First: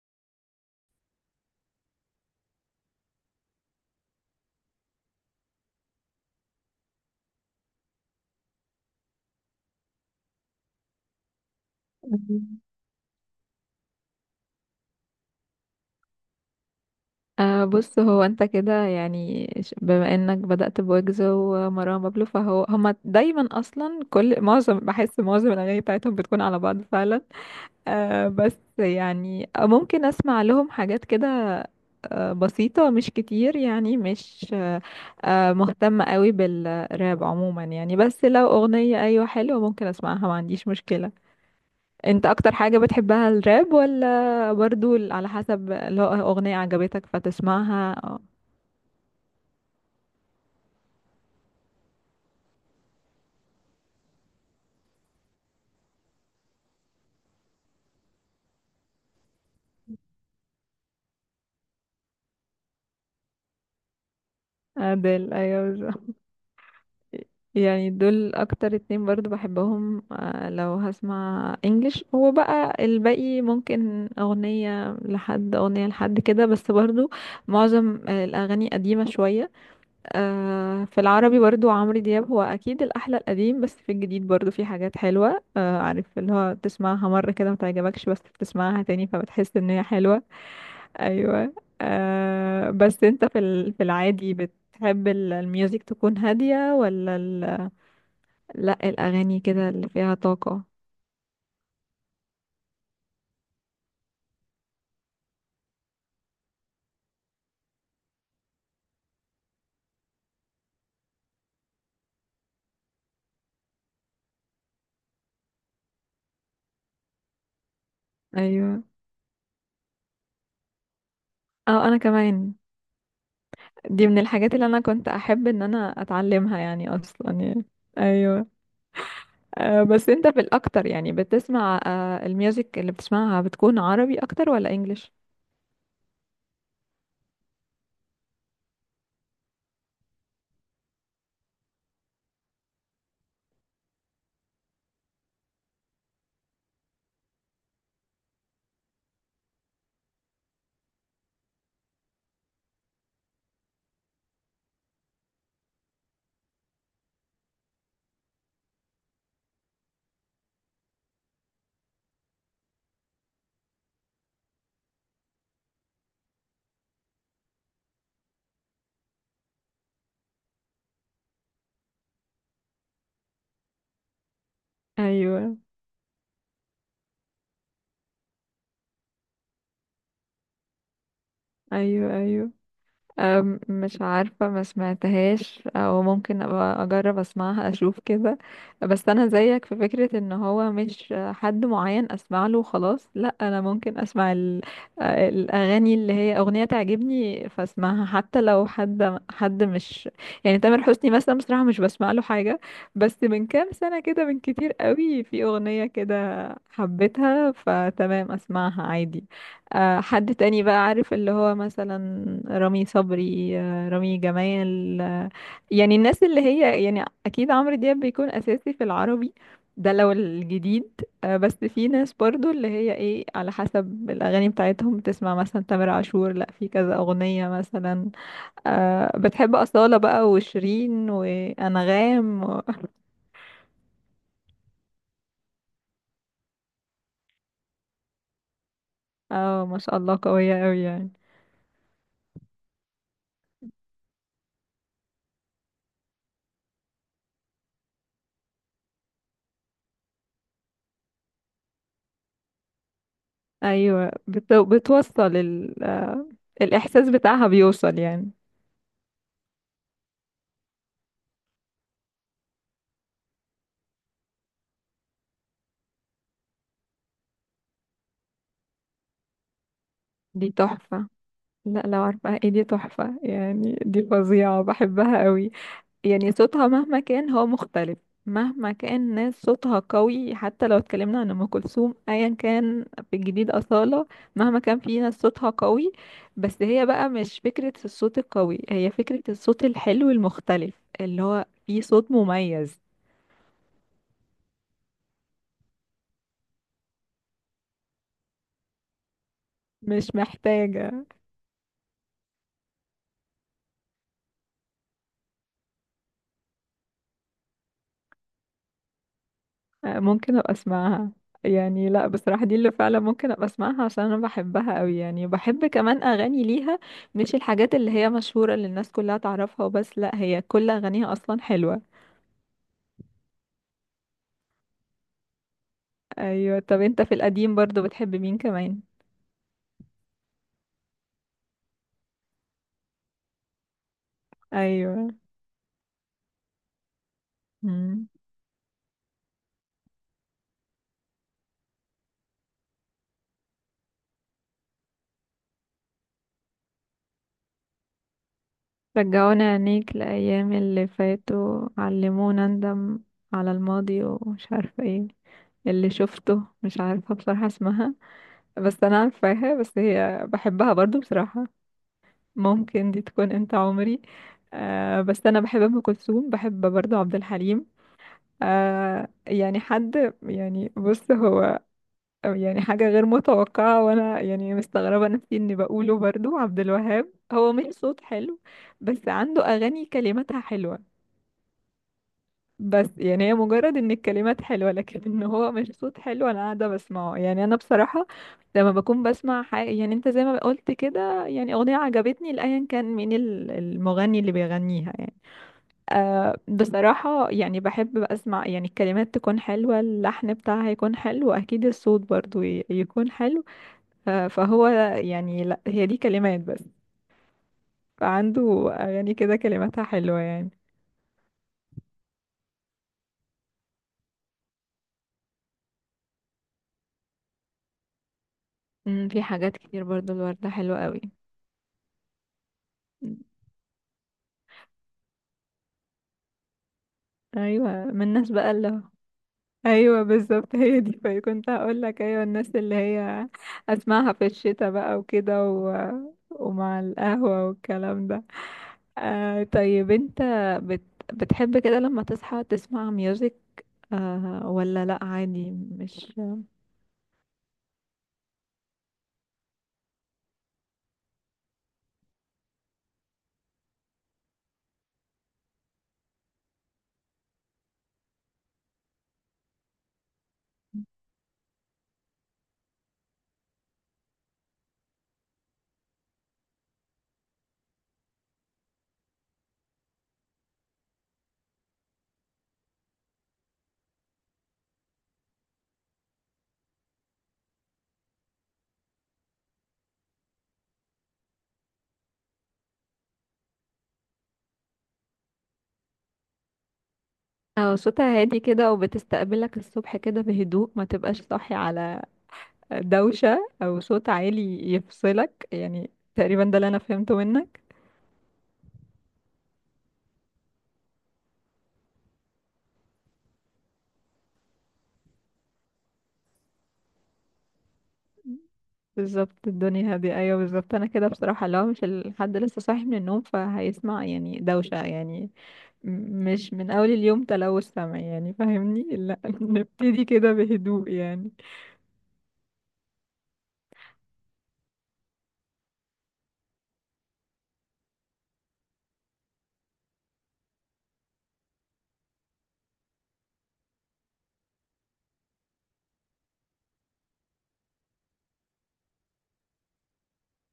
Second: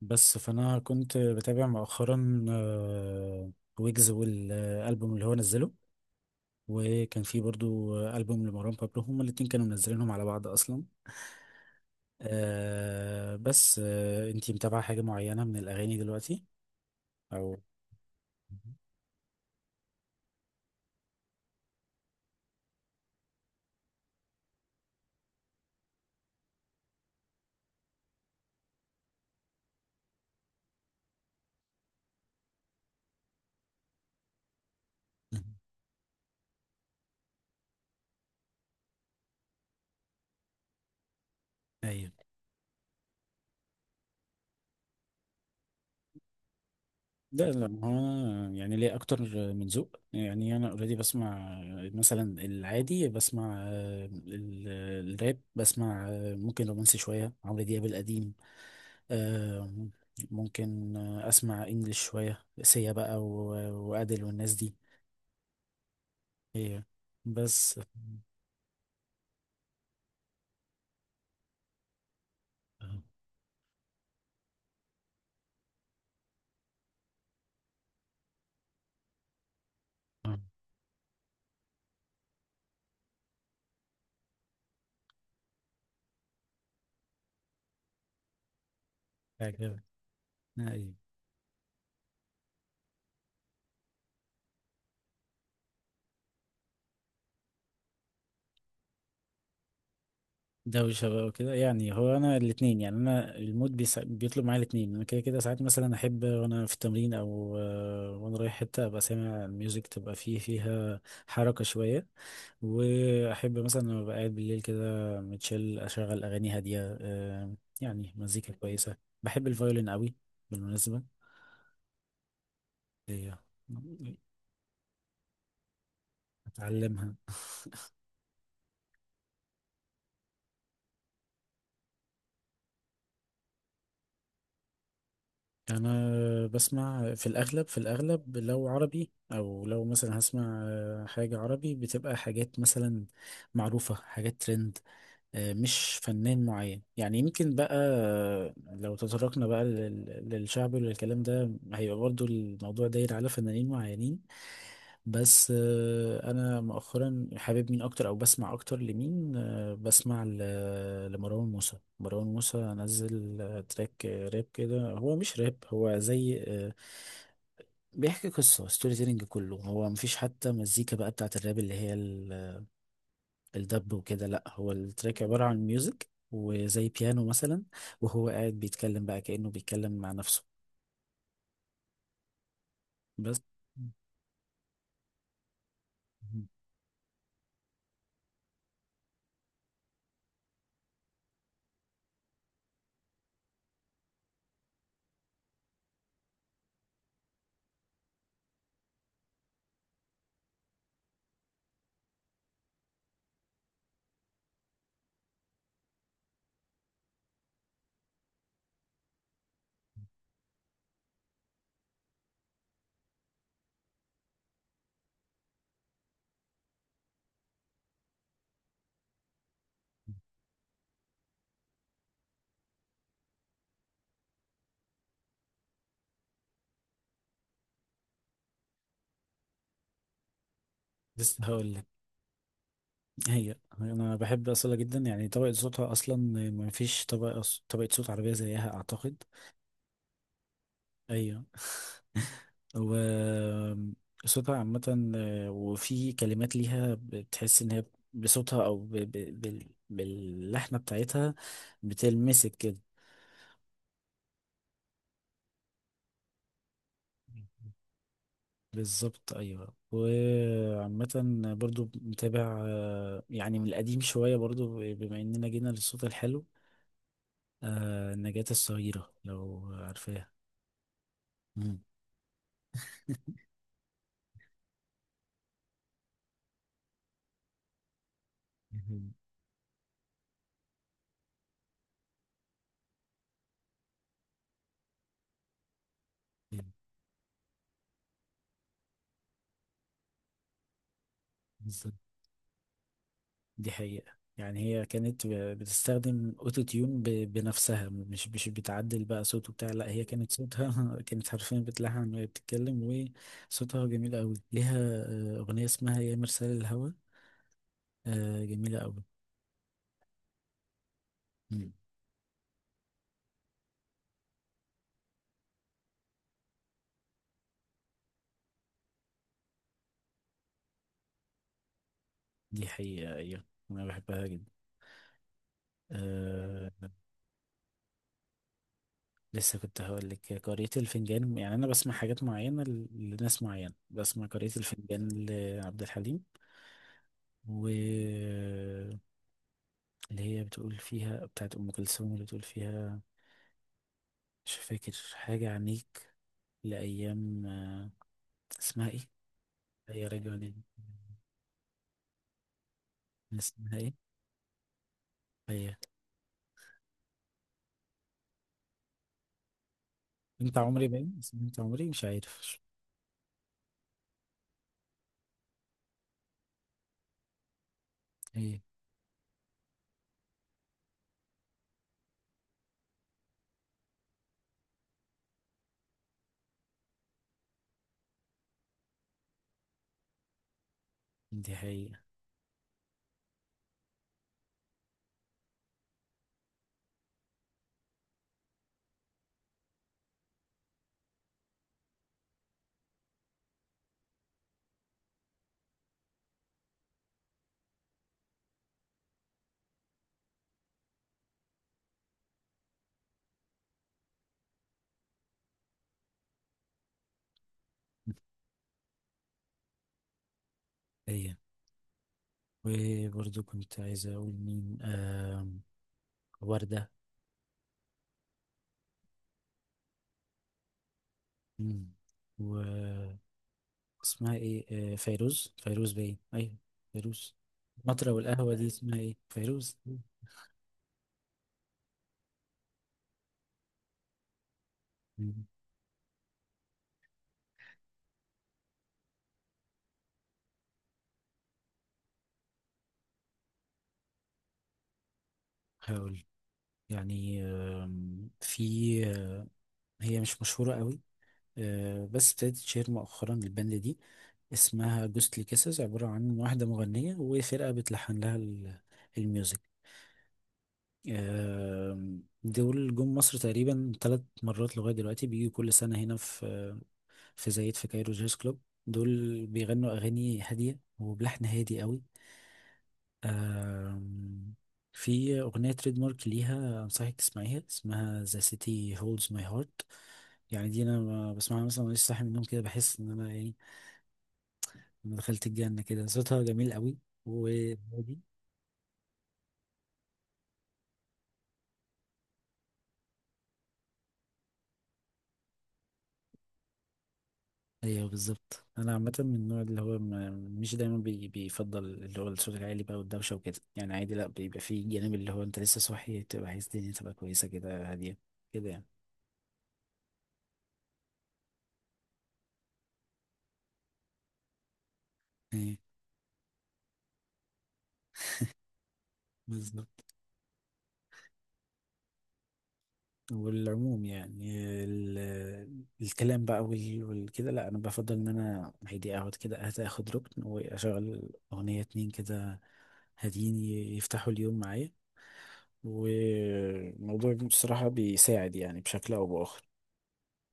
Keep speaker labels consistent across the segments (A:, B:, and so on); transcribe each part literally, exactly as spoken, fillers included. A: بس فانا كنت بتابع مؤخرا آه، ويجز والالبوم اللي هو نزله، وكان في برضو آه، البوم لمروان بابلو، هما الاتنين كانوا منزلينهم على بعض اصلا. آه، بس آه، انتي متابعة حاجة معينة من الاغاني دلوقتي او؟
B: آه بص هو انت كده يعني ش- بما انك بدأت بويجز ومروان بابلو فهو هما دايما اصلا كل معظم بحس معظم الاغاني بتاعتهم بتكون على بعض فعلا. آه بس يعني ممكن اسمع لهم حاجات كده آه بسيطة، مش كتير يعني مش آه
A: مهم.
B: آه مهتمة قوي بالراب عموما يعني، بس لو اغنية ايوه حلوة ممكن اسمعها، ما عنديش مشكلة.
A: ايوه.
B: انت اكتر حاجة بتحبها الراب ولا برضو ال- على حسب لو اغنية عجبتك
A: ده لا، هو
B: فتسمعها؟ اه،
A: يعني ليه اكتر من ذوق. يعني انا اوريدي بسمع مثلا العادي، بسمع آه، ال- الراب، بسمع آه، ممكن رومانسي شويه، عمرو دياب القديم، آه، ممكن آه، اسمع انجليش شويه، سيا بقى و- وادل والناس دي.
B: ادل، ايوه بالظبط.
A: هي، بس
B: يعني دول اكتر اتنين برضو بحبهم، آه، لو هسمع انجلش. هو بقى
A: آه،
B: الباقي ممكن اغنية لحد اغنية لحد كده بس برضو معظم الاغاني قديمة شوية.
A: آه،
B: آه، في العربي برضو عمرو دياب هو اكيد الاحلى القديم، بس في الجديد برضو في حاجات حلوه، آه، عارف اللي هو تسمعها مره كده ما تعجبكش بس بتسمعها تاني فبتحس ان
A: حاجه.
B: هي حلوه.
A: أيوة.
B: ايوه. أه بس انت في ال- في العادي بتحب ال- الميوزك تكون هاديه ولا ال، لا الاغاني كده اللي فيها طاقه؟
A: دوشة بقى وكده. يعني هو أنا الاتنين، يعني أنا المود بيسا... بيطلب معايا الاتنين. أنا كده كده ساعات مثلا أحب وأنا في التمرين أو آه، وأنا رايح حتة أبقى سامع الميوزك تبقى فيه، فيها حركة شوية. وأحب مثلا لما أبقى قاعد بالليل كده متشل، أشغل أغاني هادية، آه، يعني مزيكا
B: ايوه.
A: كويسة. بحب الفيولين قوي بالمناسبة.
B: اه انا كمان،
A: إيه،
B: دي من الحاجات اللي انا كنت احب ان انا اتعلمها يعني
A: أتعلمها.
B: اصلا يعني. ايوه. آه، بس انت في الاكتر يعني بتسمع، آه، الميوزك اللي بتسمعها بتكون عربي اكتر ولا انجليش؟
A: انا بسمع في الاغلب، في الاغلب لو عربي، او لو مثلا هسمع آه، حاجه عربي بتبقى حاجات مثلا معروفه، حاجات ترند. آه، مش فنان معين يعني. يمكن بقى آه، لو تطرقنا بقى لل- للشعبي وللكلام ده، هيبقى برضو الموضوع داير على فنانين معينين. بس آه، انا مؤخرا حابب مين اكتر، او بسمع اكتر لمين؟ آه، بسمع ل- لمروان موسى. مروان موسى نزل آه، تراك آه، راب كده. هو مش راب، هو زي آه، بيحكي قصة، ستوري تيلينج كله. هو مفيش حتى مزيكا بقى بتاعت الراب اللي هي ال- الدب وكده. لا، هو التراك عبارة
B: ايوه.
A: عن ميوزك وزي بيانو مثلا، وهو قاعد بيتكلم بقى كأنه بيتكلم مع نفسه.
B: ايوه. ايوه.
A: بس
B: أم، مش عارفة، ما سمعتهاش، او ممكن ابقى اجرب اسمعها اشوف كده. بس انا زيك في فكرة ان هو مش حد معين اسمع له وخلاص، لا انا ممكن اسمع ال- الاغاني اللي هي اغنية تعجبني فاسمعها، حتى لو حد حد مش، يعني تامر حسني مثلا بصراحة مش بسمع له حاجة، بس من كام سنة كده من كتير قوي في اغنية كده حبيتها فتمام اسمعها عادي. آه، حد تاني بقى عارف اللي هو مثلا رامي صبري، آه، رامي جمال، آه، يعني الناس اللي هي، يعني اكيد عمرو دياب بيكون اساسي في العربي، ده لو الجديد. آه، بس في ناس برضو اللي هي ايه، على حسب الاغاني بتاعتهم، بتسمع مثلا تامر عاشور لا في كذا اغنية مثلا. آه، بتحب أصالة بقى وشيرين
A: بس هقول.
B: وانغام و،
A: هي انا بحب اصلا جدا، يعني طبقة صوتها اصلا. ما فيش طبقة، طبقة صوت عربية زيها اعتقد.
B: اه ما شاء الله قوية قوي يعني.
A: ايوه و صوتها عامة، آه، وفي كلمات ليها بتحس ان هي بصوتها او ب... ب... بال... باللحنة بتاعتها بتلمسك كده.
B: ايوه. بت... بتوصل ال، آه، الاحساس بتاعها بيوصل يعني.
A: بالظبط، ايوه. وعامة برضو متابع، آه، يعني من القديم شوية، برضو بما اننا جينا للصوت الحلو، آه، نجاة الصغيرة لو عارفاها.
B: دي تحفة.
A: مم.
B: لا لو عارفة ايه، دي تحفة يعني، دي فظيعة، بحبها قوي. يعني صوتها مهما كان هو مختلف، مهما
A: مم.
B: كان ناس صوتها قوي، حتى لو اتكلمنا عن ام كلثوم ايا كان، في الجديد اصالة، مهما كان في ناس صوتها قوي، بس هي بقى مش فكرة الصوت القوي، هي فكرة الصوت الحلو المختلف اللي هو في
A: بالظبط.
B: صوت مميز.
A: دي حقيقة. يعني هي كانت ب- بتستخدم اوتو تيون ب- بنفسها، مش مش بتعدل بقى صوته بتاع. لا، هي
B: مش
A: كانت صوتها
B: محتاجة.
A: كانت حرفيا بتلحن وهي بتتكلم. وصوتها جميل قوي ليها. آه، اغنية اسمها يا مرسال الهوى، آه، جميلة قوي.
B: آه، ممكن ابقى اسمعها،
A: مم.
B: يعني لا بصراحة دي اللي فعلا ممكن ابقى اسمعها عشان انا بحبها قوي، يعني بحب كمان اغاني ليها، مش الحاجات اللي هي مشهورة اللي الناس كلها تعرفها وبس، لا هي كل اغانيها اصلا حلوة.
A: دي حقيقة، ايوه. انا بحبها جدا.
B: ايوه.
A: أه.
B: طب انت في القديم برضو بتحب مين كمان؟
A: لسه كنت هقول لك قارئة الفنجان. يعني انا بسمع حاجات معينة ل- لناس معينة. بسمع قارئة
B: ايوه.
A: الفنجان لعبد الحليم.
B: مم.
A: واللي هي بتقول فيها بتاعت أم كلثوم، اللي بتقول فيها مش فاكر، حاجة عنيك لأيام آه، اسمها ايه؟
B: رجعونا عينيك
A: هي رجعت.
B: لأيام اللي فاتوا علمونا ندم، على
A: اسمها ايه؟
B: الماضي ومش عارفة ايه.
A: هي
B: اللي شفته مش عارفة بصراحة اسمها، بس انا عارفاها، بس هي
A: انت
B: بحبها
A: عمري،
B: برضو
A: باين اسمها
B: بصراحة.
A: انت عمري، مش عارف مش-
B: ممكن دي تكون انت عمري. آه بس انا بحب ام كلثوم، بحب برضه عبد الحليم.
A: هي.
B: آه، يعني حد يعني بص هو، يعني حاجه غير متوقعه وانا يعني مستغربه نفسي اني بقوله، برضه عبد الوهاب، هو مش صوت حلو بس عنده اغاني كلماتها حلوه.
A: دي حقيقة.
B: بس يعني هي مجرد ان الكلمات حلوة، لكن ان هو مش صوت حلو انا قاعدة بسمعه يعني، انا بصراحة لما بكون بسمع حاجة يعني، انت زي ما قلت كده، يعني اغنية عجبتني لأيا كان مين ال- المغني اللي بيغنيها يعني. أه بصراحة يعني بحب بقى اسمع، يعني الكلمات تكون حلوة، اللحن بتاعها يكون حلو، اكيد الصوت برضو ي- يكون حلو. أه فهو، يعني لا هي دي كلمات بس، فعنده اغاني كده كلماتها حلوة يعني.
A: هي، وبرضه كنت عايز أقول مين، آم، وردة.
B: أمم، في حاجات كتير برضو، الوردة حلوة قوي.
A: مم. واسمها ايه، آه، فيروز فيروز باين، أيوة فيروز.
B: ايوه، من
A: المطرة
B: الناس بقى
A: والقهوة، دي
B: اللي هو،
A: اسمها ايه، فيروز.
B: ايوه بالظبط هي دي. فكنت هقول لك ايوه الناس اللي هي اسمعها في الشتاء بقى
A: مم.
B: وكده و، ومع القهوة والكلام ده. آه، طيب انت بت... بتحب كده لما تصحى تسمع ميوزك؟ آه ولا لا عادي مش.
A: هقول يعني آم، في، هي مش مشهورة قوي، آه، بس ابتدت تشهر مؤخرا. الباند دي اسمها جوستلي كيسز، عبارة عن واحدة مغنية وفرقة بتلحن لها ال- الميوزك. آم، دول جم مصر تقريبا ثلاث مرات لغاية دلوقتي، بيجوا كل سنة هنا في في زايد في كايرو جاز كلوب. دول بيغنوا أغاني هادية وبلحن هادي قوي. آم، في أغنية تريد مارك ليها أنصحك تسمعيها، اسمها The City Holds My Heart. يعني دي أنا ما بسمعها مثلا وأنا لسه صاحي من النوم كده، بحس إن أنا يعني أنا دخلت الجنة. كده صوتها جميل قوي،
B: اه
A: وهادي.
B: صوتها هادي كده، وبتستقبلك الصبح كده بهدوء، ما تبقاش صاحي على دوشة او صوت عالي يفصلك يعني، تقريبا ده اللي انا فهمته منك.
A: أيوه بالظبط. أنا عامة من النوع اللي هو ما- مش دايما بي بيفضل اللي هو الصوت العالي بقى والدوشة وكده. يعني عادي، لأ، بيبقى فيه الجانب اللي هو أنت لسه صاحي، تبقى عايز الدنيا تبقى كويسة كده، هادية كده يعني.
B: بالظبط، الدنيا هادية ايوه بالظبط، انا كده بصراحة لو مش الحد لسه صاحي من النوم فهيسمع يعني دوشة يعني،
A: إيه،
B: م- مش من اول اليوم تلوث سمع يعني، فاهمني؟ لا
A: بالظبط.
B: نبتدي كده بهدوء يعني.
A: والعموم يعني ال- الكلام بقى وال- والكده، لا، انا بفضل ان انا هيدي اقعد كده أهدى، اخد ركن واشغل اغنية، اتنين كده هاديين ي- يفتحوا اليوم معايا. والموضوع بصراحة بيساعد يعني بشكل او باخر.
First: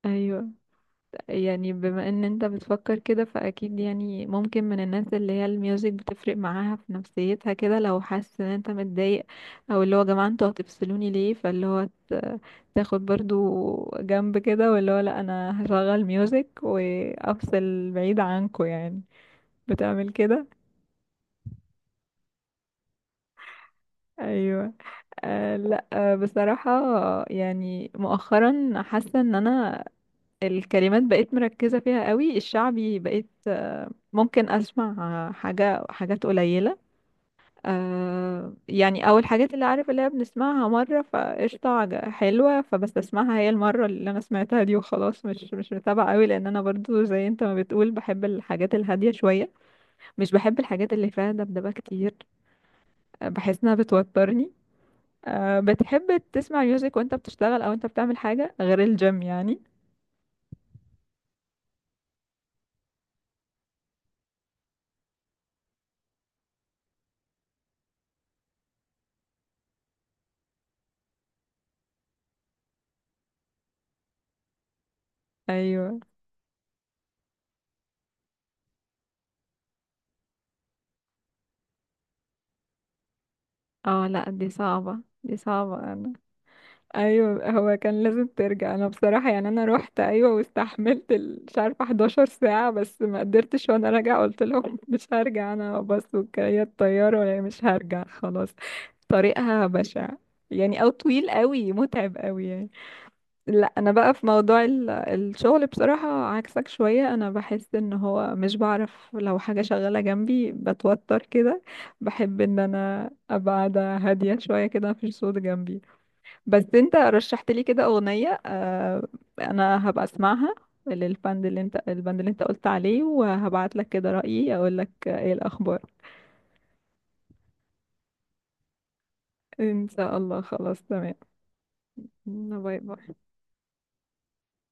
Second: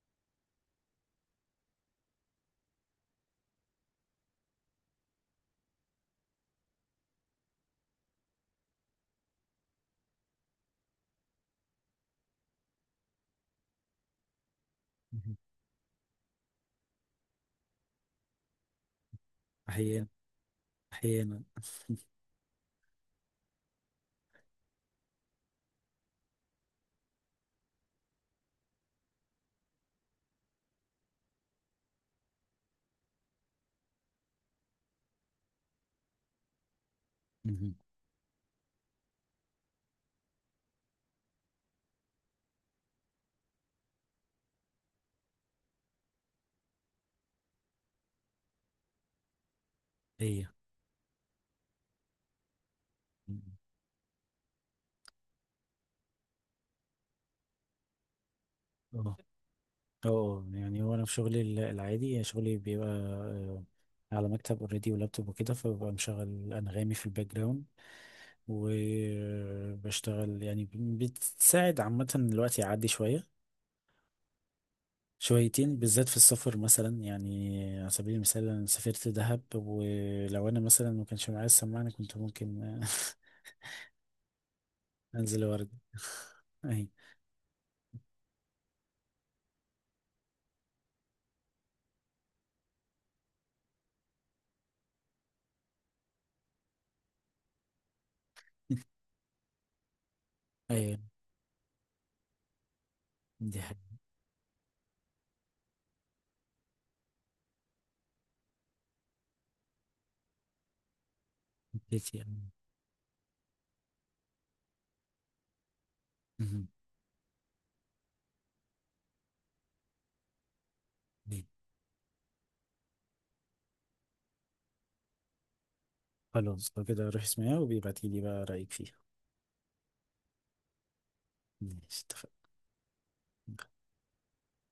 B: ايوه، يعني بما ان انت بتفكر كده فاكيد يعني، ممكن من الناس اللي هي الميوزك بتفرق معاها في نفسيتها كده، لو حاسس ان انت متضايق او اللي هو يا جماعه انتوا هتفصلوني ليه، فاللي هو ت- تاخد برضو جنب كده واللي هو لا
A: مهم.
B: انا هشغل ميوزك وافصل بعيد عنكم يعني.
A: احيانا.
B: بتعمل كده؟
A: احيانا.
B: ايوه. آه لا آه بصراحه، يعني مؤخرا حاسه ان انا الكلمات بقيت مركزة فيها قوي، الشعبي بقيت، آه، ممكن أسمع، آه، حاجة، حاجات قليلة،
A: مهم.
B: آه، يعني، أو الحاجات اللي عارف اللي هي بنسمعها مرة فقشطة، عج- حلوة، فبستسمعها هي المرة اللي أنا سمعتها دي وخلاص، مش مش متابعة قوي، لأن أنا برضو زي أنت ما بتقول بحب الحاجات الهادية شوية، مش
A: هي.
B: بحب الحاجات اللي فيها دبدبة كتير، آه،
A: مهم.
B: بحس إنها بتوترني. آه، بتحب تسمع ميوزك وأنت بتشتغل أو أنت بتعمل حاجة غير
A: اه.
B: الجيم يعني؟
A: اه، يعني هو انا في شغلي ال- العادي، يعني شغلي بيبقى آه، على مكتب اوريدي ولابتوب وكده، فببقى مشغل انغامي في الباك جراوند وبشتغل. يعني بتساعد عامة، الوقت يعدي شوية شويتين،
B: أيوه.
A: بالذات في السفر مثلا. يعني على سبيل المثال انا سافرت دهب، ولو انا مثلا ما كانش معايا السماعة أنا كنت ممكن
B: اه لا دي صعبة، دي
A: انزل وارد
B: صعبة انا.
A: اهي
B: ايوه هو كان لازم ترجع، انا بصراحة يعني انا روحت ايوه واستحملت ال- مش عارفة حداشر ساعة، بس ما قدرتش وانا راجعة قلت لهم مش هرجع انا، بس وكريات الطيارة يعني مش هرجع خلاص. طريقها بشع يعني، او
A: ايوه
B: طويل قوي متعب قوي يعني.
A: دي
B: لا
A: حاجة
B: انا بقى في موضوع ال- الشغل بصراحة عكسك شوية، انا بحس ان هو مش بعرف لو حاجة شغالة جنبي بتوتر كده، بحب
A: يعني.
B: ان انا ابقى قاعدة هادية شوية كده مفيش صوت جنبي. بس
A: مهم.
B: انت رشحت لي كده اغنية، آه، انا هبقى اسمعها
A: دي.
B: للبند اللي انت، البند اللي انت قلت عليه، وهبعت لك كده رأيي اقول لك ايه الاخبار.
A: خلاص لو كده روح اسمعها، وبيبعتيلي بقى رأيك فيها.
B: ان شاء الله خلاص تمام.
A: ماشي. اتفقنا.
B: باي باي.